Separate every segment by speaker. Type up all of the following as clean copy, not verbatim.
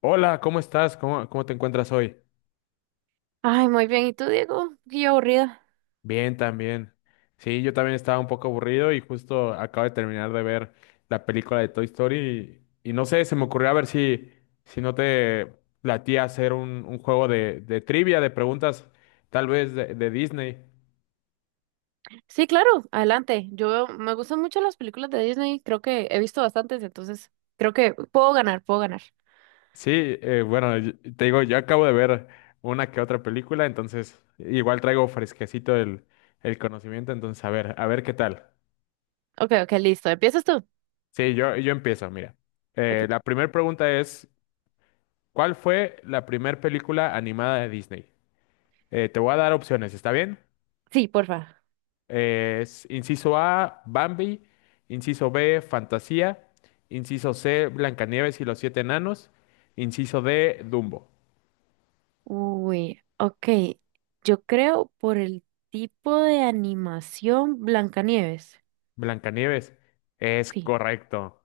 Speaker 1: Hola, ¿cómo estás? ¿Cómo te encuentras hoy?
Speaker 2: Ay, muy bien. ¿Y tú, Diego? Qué aburrida.
Speaker 1: Bien, también. Sí, yo también estaba un poco aburrido y justo acabo de terminar de ver la película de Toy Story y no sé, se me ocurrió a ver si no te latía hacer un juego de trivia, de preguntas, tal vez de Disney.
Speaker 2: Sí, claro, adelante. Yo me gustan mucho las películas de Disney. Creo que he visto bastantes, entonces creo que puedo ganar, puedo ganar.
Speaker 1: Sí, bueno, y te digo, yo acabo de ver una que otra película, entonces igual traigo fresquecito el conocimiento, entonces a ver qué tal.
Speaker 2: Ok, ok, listo. ¿Empiezas tú?
Speaker 1: Sí, yo empiezo, mira.
Speaker 2: Aquí.
Speaker 1: La primera pregunta es, ¿cuál fue la primer película animada de Disney? Te voy a dar opciones, ¿está bien?
Speaker 2: Sí, porfa.
Speaker 1: Es inciso A, Bambi, inciso B, Fantasía, inciso C, Blancanieves y los siete enanos, inciso D, Dumbo.
Speaker 2: Uy, ok. Yo creo por el tipo de animación Blancanieves.
Speaker 1: Blancanieves, es
Speaker 2: Sí.
Speaker 1: correcto.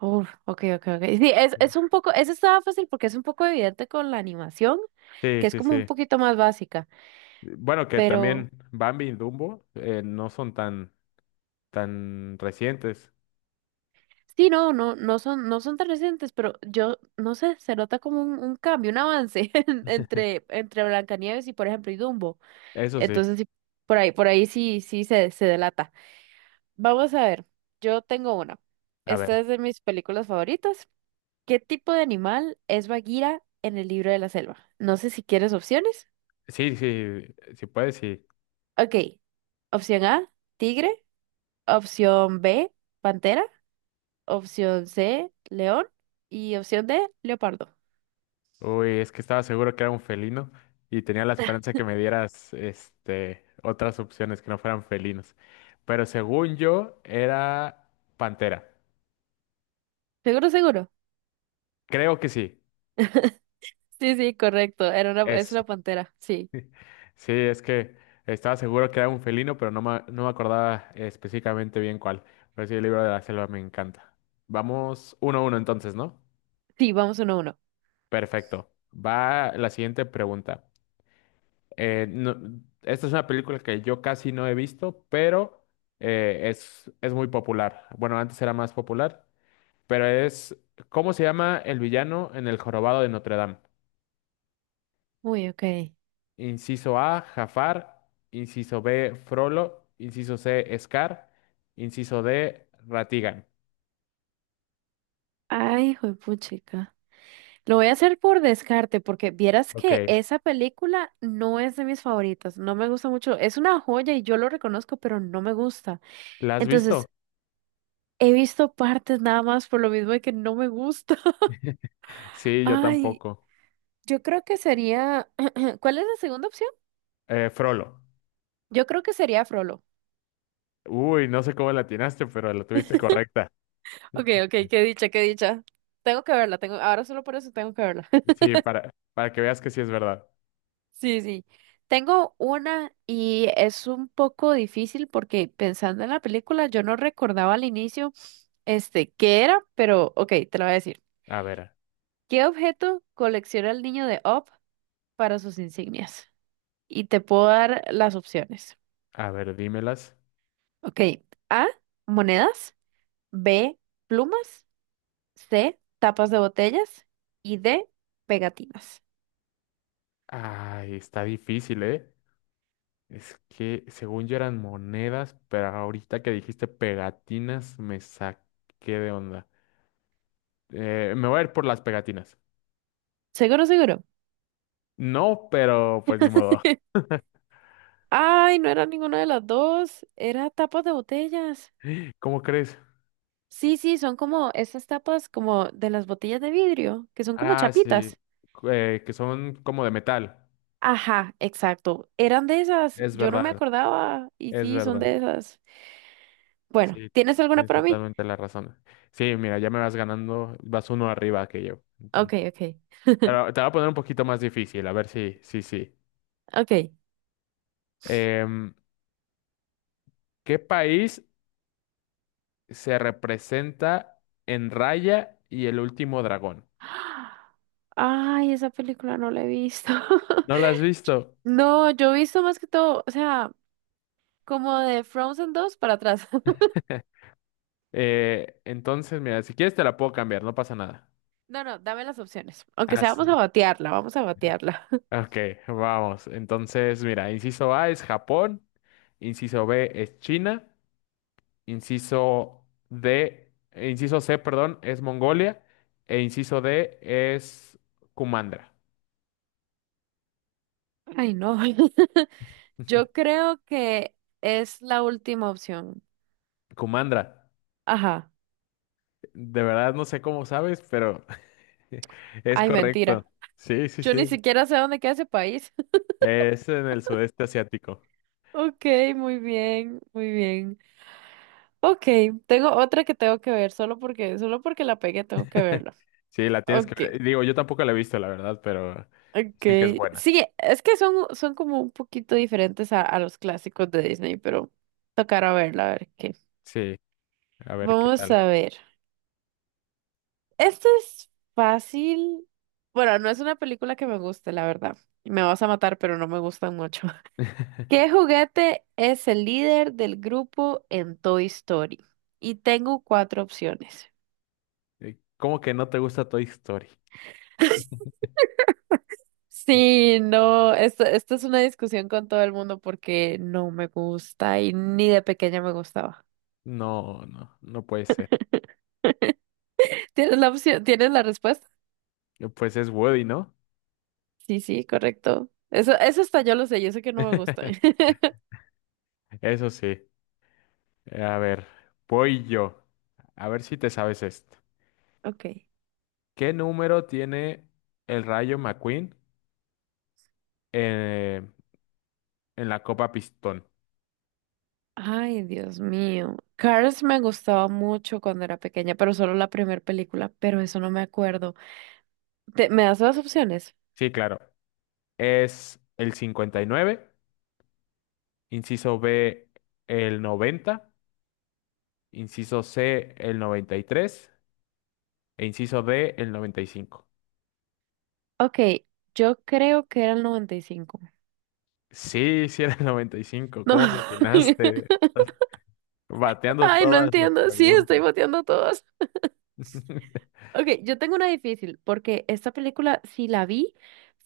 Speaker 2: Oh, ok, ok, ok. Sí, es un poco, eso estaba fácil porque es un poco evidente con la animación,
Speaker 1: Sí,
Speaker 2: que es
Speaker 1: sí,
Speaker 2: como un
Speaker 1: sí.
Speaker 2: poquito más básica,
Speaker 1: Bueno, que también
Speaker 2: pero...
Speaker 1: Bambi y Dumbo no son tan, tan recientes.
Speaker 2: Sí, no, no, no son tan recientes, pero yo, no sé, se nota como un cambio, un avance entre Blancanieves y, por ejemplo, y Dumbo.
Speaker 1: Eso sí.
Speaker 2: Entonces, sí, por ahí sí, sí se delata. Vamos a ver, yo tengo una.
Speaker 1: A
Speaker 2: Esta
Speaker 1: ver,
Speaker 2: es de mis películas favoritas. ¿Qué tipo de animal es Bagheera en el libro de la selva? No sé si quieres opciones.
Speaker 1: sí, sí, si puedes, sí.
Speaker 2: Ok, opción A, tigre, opción B, pantera, opción C, león y opción D, leopardo.
Speaker 1: Uy, es que estaba seguro que era un felino y tenía la esperanza que me dieras este, otras opciones que no fueran felinos. Pero según yo, era pantera.
Speaker 2: Seguro, seguro.
Speaker 1: Creo que sí,
Speaker 2: Sí, sí, correcto. Era una, es
Speaker 1: es.
Speaker 2: una pantera. Sí.
Speaker 1: Sí, es que estaba seguro que era un felino, pero no me, no me acordaba específicamente bien cuál. Pero sí, el libro de la selva me encanta. Vamos uno a uno entonces, ¿no?
Speaker 2: Sí, vamos uno a uno.
Speaker 1: Perfecto. Va la siguiente pregunta. Eh, no- Esta es una película que yo casi no he visto, pero es muy popular. Bueno, antes era más popular, pero es, ¿cómo se llama el villano en El Jorobado de Notre Dame?
Speaker 2: Uy, ok.
Speaker 1: Inciso A, Jafar. Inciso B, Frollo. Inciso C, Scar. Inciso D, Ratigan.
Speaker 2: Ay, chica. Lo voy a hacer por descarte, porque vieras
Speaker 1: Ok,
Speaker 2: que esa película no es de mis favoritas. No me gusta mucho. Es una joya y yo lo reconozco, pero no me gusta.
Speaker 1: ¿la has visto?
Speaker 2: Entonces, he visto partes nada más por lo mismo de que no me gusta.
Speaker 1: Sí, yo
Speaker 2: Ay,
Speaker 1: tampoco.
Speaker 2: yo creo que sería. ¿Cuál es la segunda opción?
Speaker 1: Frollo.
Speaker 2: Yo creo que sería Frollo.
Speaker 1: Uy, no sé cómo la atinaste, pero la tuviste correcta.
Speaker 2: Ok, ok, qué dicha, qué dicha. Tengo que verla, tengo, ahora solo por eso tengo que verla.
Speaker 1: Sí, para que veas que sí es verdad.
Speaker 2: Sí, sí. Tengo una y es un poco difícil porque pensando en la película yo no recordaba al inicio este qué era, pero ok, te lo voy a decir.
Speaker 1: A ver.
Speaker 2: ¿Qué objeto colecciona el niño de Op para sus insignias? Y te puedo dar las opciones.
Speaker 1: A ver, dímelas.
Speaker 2: Ok, A, monedas, B, plumas, C, tapas de botellas y D, pegatinas.
Speaker 1: Ay, está difícil, ¿eh? Es que según yo eran monedas, pero ahorita que dijiste pegatinas me saqué de onda. Me voy a ir por las pegatinas.
Speaker 2: Seguro, seguro.
Speaker 1: No, pero pues ni modo.
Speaker 2: Ay, no era ninguna de las dos, era tapas de botellas.
Speaker 1: ¿Cómo crees?
Speaker 2: Sí, sí, son como esas tapas como de las botellas de vidrio, que son como
Speaker 1: Ah, sí.
Speaker 2: chapitas.
Speaker 1: Que son como de metal.
Speaker 2: Ajá, exacto. Eran de esas.
Speaker 1: Es
Speaker 2: Yo no me
Speaker 1: verdad,
Speaker 2: acordaba. Y
Speaker 1: es
Speaker 2: sí, son
Speaker 1: verdad.
Speaker 2: de esas. Bueno,
Speaker 1: Sí,
Speaker 2: ¿tienes alguna
Speaker 1: es
Speaker 2: para mí?
Speaker 1: totalmente la razón. Sí, mira, ya me vas ganando, vas uno arriba que yo.
Speaker 2: Ok,
Speaker 1: Entonces,
Speaker 2: ok,
Speaker 1: pero te voy a poner un poquito más difícil, a ver si, sí, sí.
Speaker 2: ok.
Speaker 1: ¿Qué país se representa en Raya y el último dragón?
Speaker 2: Ay, esa película no la he visto.
Speaker 1: ¿No la has visto?
Speaker 2: No, yo he visto más que todo, o sea, como de Frozen 2 para atrás.
Speaker 1: Entonces, mira, si quieres te la puedo cambiar, no pasa nada.
Speaker 2: No, no, dame las opciones. Aunque
Speaker 1: Ah,
Speaker 2: sea,
Speaker 1: sí.
Speaker 2: vamos a batearla, vamos a batearla.
Speaker 1: Ok, vamos. Entonces, mira, inciso A es Japón, inciso B es China, inciso C, perdón, es Mongolia, e inciso D es Kumandra.
Speaker 2: Ay, no. Yo creo que es la última opción.
Speaker 1: Kumandra,
Speaker 2: Ajá.
Speaker 1: de verdad no sé cómo sabes, pero es
Speaker 2: Ay,
Speaker 1: correcto.
Speaker 2: mentira.
Speaker 1: Sí, sí,
Speaker 2: Yo ni
Speaker 1: sí.
Speaker 2: siquiera sé dónde queda ese país.
Speaker 1: Es en el sudeste asiático.
Speaker 2: Ok, muy bien, muy bien. Ok, tengo otra que tengo que ver, solo porque la pegué tengo que verla.
Speaker 1: Sí, la tienes que
Speaker 2: Ok,
Speaker 1: ver. Digo, yo tampoco la he visto, la verdad, pero
Speaker 2: ok.
Speaker 1: dicen que es buena.
Speaker 2: Sí, es que son como un poquito diferentes a los clásicos de Disney, pero tocará verla, a ver qué.
Speaker 1: Sí, a ver qué
Speaker 2: Vamos
Speaker 1: tal.
Speaker 2: a ver. Esto es fácil. Bueno, no es una película que me guste, la verdad. Y me vas a matar, pero no me gustan mucho. ¿Qué juguete es el líder del grupo en Toy Story? Y tengo cuatro opciones.
Speaker 1: ¿Cómo que no te gusta Toy Story?
Speaker 2: Sí, no, esto es una discusión con todo el mundo porque no me gusta y ni de pequeña me gustaba.
Speaker 1: No, no, no puede ser.
Speaker 2: ¿Tienes la opción? ¿Tienes la respuesta?
Speaker 1: Pues es Woody, ¿no?
Speaker 2: Sí, sí, correcto. Eso hasta yo lo sé, yo sé que no me gustan.
Speaker 1: Eso sí. A ver, voy yo. A ver si te sabes esto.
Speaker 2: Ok.
Speaker 1: ¿Qué número tiene el Rayo McQueen eh, en la Copa Pistón?
Speaker 2: Ay, Dios mío. Cars me gustaba mucho cuando era pequeña, pero solo la primera película, pero eso no me acuerdo. ¿Te- ¿me das las opciones?
Speaker 1: Sí, claro. Es el 59, inciso B el 90, inciso C el 93 e inciso D el 95.
Speaker 2: Ok, yo creo que era el 95.
Speaker 1: Sí, sí era el 95.
Speaker 2: No.
Speaker 1: ¿Cómo la atinaste? Estás bateando
Speaker 2: Ay, no
Speaker 1: todas las
Speaker 2: entiendo. Sí, estoy
Speaker 1: preguntas.
Speaker 2: boteando a todos. Ok, yo tengo una difícil, porque esta película, si la vi,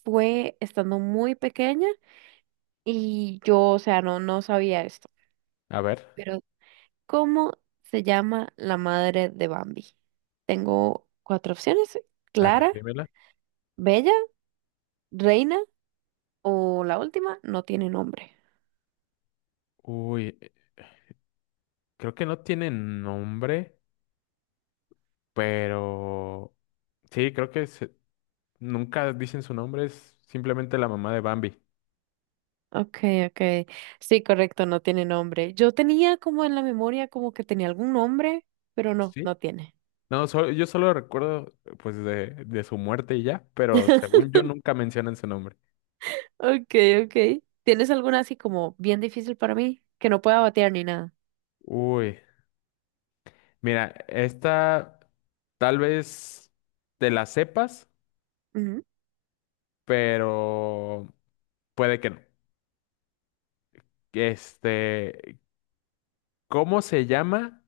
Speaker 2: fue estando muy pequeña y yo, o sea, no, no sabía esto.
Speaker 1: A ver,
Speaker 2: Pero, ¿cómo se llama la madre de Bambi? Tengo cuatro opciones.
Speaker 1: a ver,
Speaker 2: Clara,
Speaker 1: dímela.
Speaker 2: Bella, Reina o la última, no tiene nombre.
Speaker 1: Uy, creo que no tiene nombre, pero sí, nunca dicen su nombre, es simplemente la mamá de Bambi.
Speaker 2: Okay, okay. Sí, correcto, no tiene nombre. Yo tenía como en la memoria como que tenía algún nombre, pero no,
Speaker 1: Sí.
Speaker 2: no tiene.
Speaker 1: No, solo- Yo solo recuerdo pues de su muerte y ya, pero según yo nunca mencionan su nombre.
Speaker 2: Okay, okay. ¿Tienes alguna así como bien difícil para mí que no pueda batear ni nada?
Speaker 1: Uy, mira, esta tal vez te la sepas,
Speaker 2: Ujú.
Speaker 1: pero puede que no. Este, ¿cómo se llama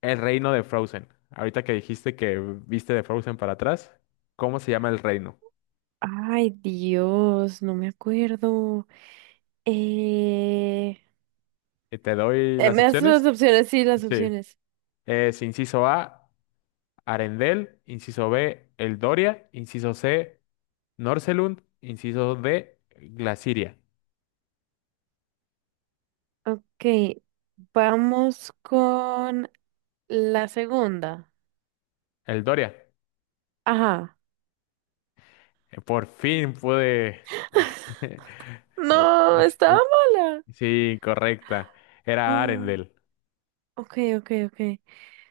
Speaker 1: el reino de Frozen? Ahorita que dijiste que viste de Frozen para atrás, ¿cómo se llama el reino?
Speaker 2: Ay, Dios, no me acuerdo. Eh,
Speaker 1: ¿Te doy las
Speaker 2: me das las
Speaker 1: opciones?
Speaker 2: opciones, sí, las
Speaker 1: Sí.
Speaker 2: opciones.
Speaker 1: Es inciso A, Arendelle, inciso B, Eldoria, inciso C, Norselund, inciso D, Glaciria.
Speaker 2: Okay, vamos con la segunda.
Speaker 1: El Doria.
Speaker 2: Ajá.
Speaker 1: Por fin pude.
Speaker 2: No, estaba mala.
Speaker 1: Sí, correcta. Era
Speaker 2: No.
Speaker 1: Arendelle.
Speaker 2: Okay, okay, ok.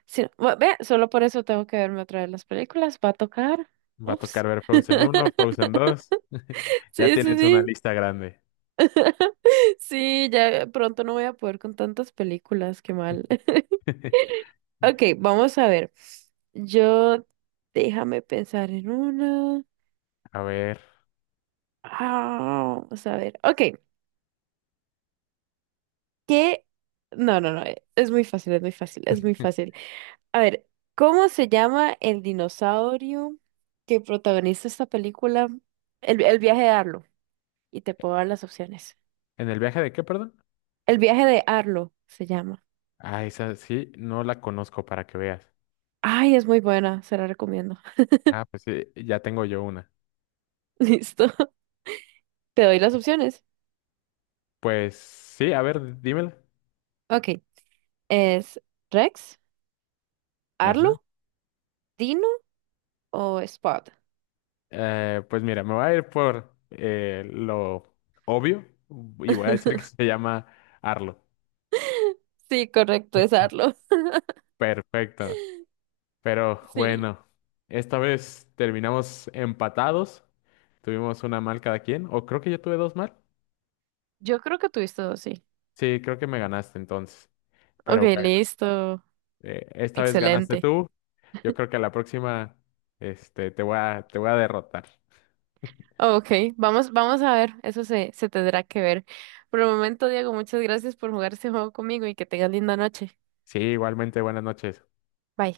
Speaker 2: Sí, bu- ve, solo por eso tengo que verme otra vez las películas. Va a tocar.
Speaker 1: Va a
Speaker 2: Ups.
Speaker 1: tocar ver Frozen uno, Frozen dos. Ya
Speaker 2: Sí, sí,
Speaker 1: tienes una
Speaker 2: sí.
Speaker 1: lista grande.
Speaker 2: Sí, ya pronto no voy a poder con tantas películas, qué mal. Ok, vamos a ver. Yo, déjame pensar en una.
Speaker 1: A ver.
Speaker 2: Ah, vamos a ver. Ok, ¿qué? No, no, no, es muy fácil, es muy fácil, es muy fácil. A ver, ¿cómo se llama el dinosaurio que protagoniza esta película? El viaje de Arlo. Y te puedo dar las opciones.
Speaker 1: ¿En el viaje de qué, perdón?
Speaker 2: El viaje de Arlo se llama.
Speaker 1: Ah, esa sí, no la conozco para que veas.
Speaker 2: Ay, es muy buena, se la recomiendo.
Speaker 1: Ah, pues sí, ya tengo yo una.
Speaker 2: Listo. Te doy las opciones.
Speaker 1: Pues sí, a ver, dímela.
Speaker 2: Ok. ¿Es Rex,
Speaker 1: Ajá.
Speaker 2: Arlo, Dino o Spot?
Speaker 1: Pues mira, me voy a ir por lo obvio y voy a decir que se llama Arlo.
Speaker 2: Sí, correcto, es Arlo.
Speaker 1: Perfecto. Pero
Speaker 2: Sí.
Speaker 1: bueno, esta vez terminamos empatados. Tuvimos una mal cada quien. O creo que yo tuve dos mal.
Speaker 2: Yo creo que tuviste dos, sí.
Speaker 1: Sí, creo que me ganaste entonces.
Speaker 2: Ok,
Speaker 1: Pero bueno,
Speaker 2: listo.
Speaker 1: esta vez ganaste
Speaker 2: Excelente.
Speaker 1: tú. Yo creo que a la próxima este, te voy a derrotar.
Speaker 2: Ok, vamos, vamos a ver, eso se, se tendrá que ver. Por el momento, Diego, muchas gracias por jugar este juego conmigo y que tengas linda noche.
Speaker 1: Sí, igualmente, buenas noches.
Speaker 2: Bye.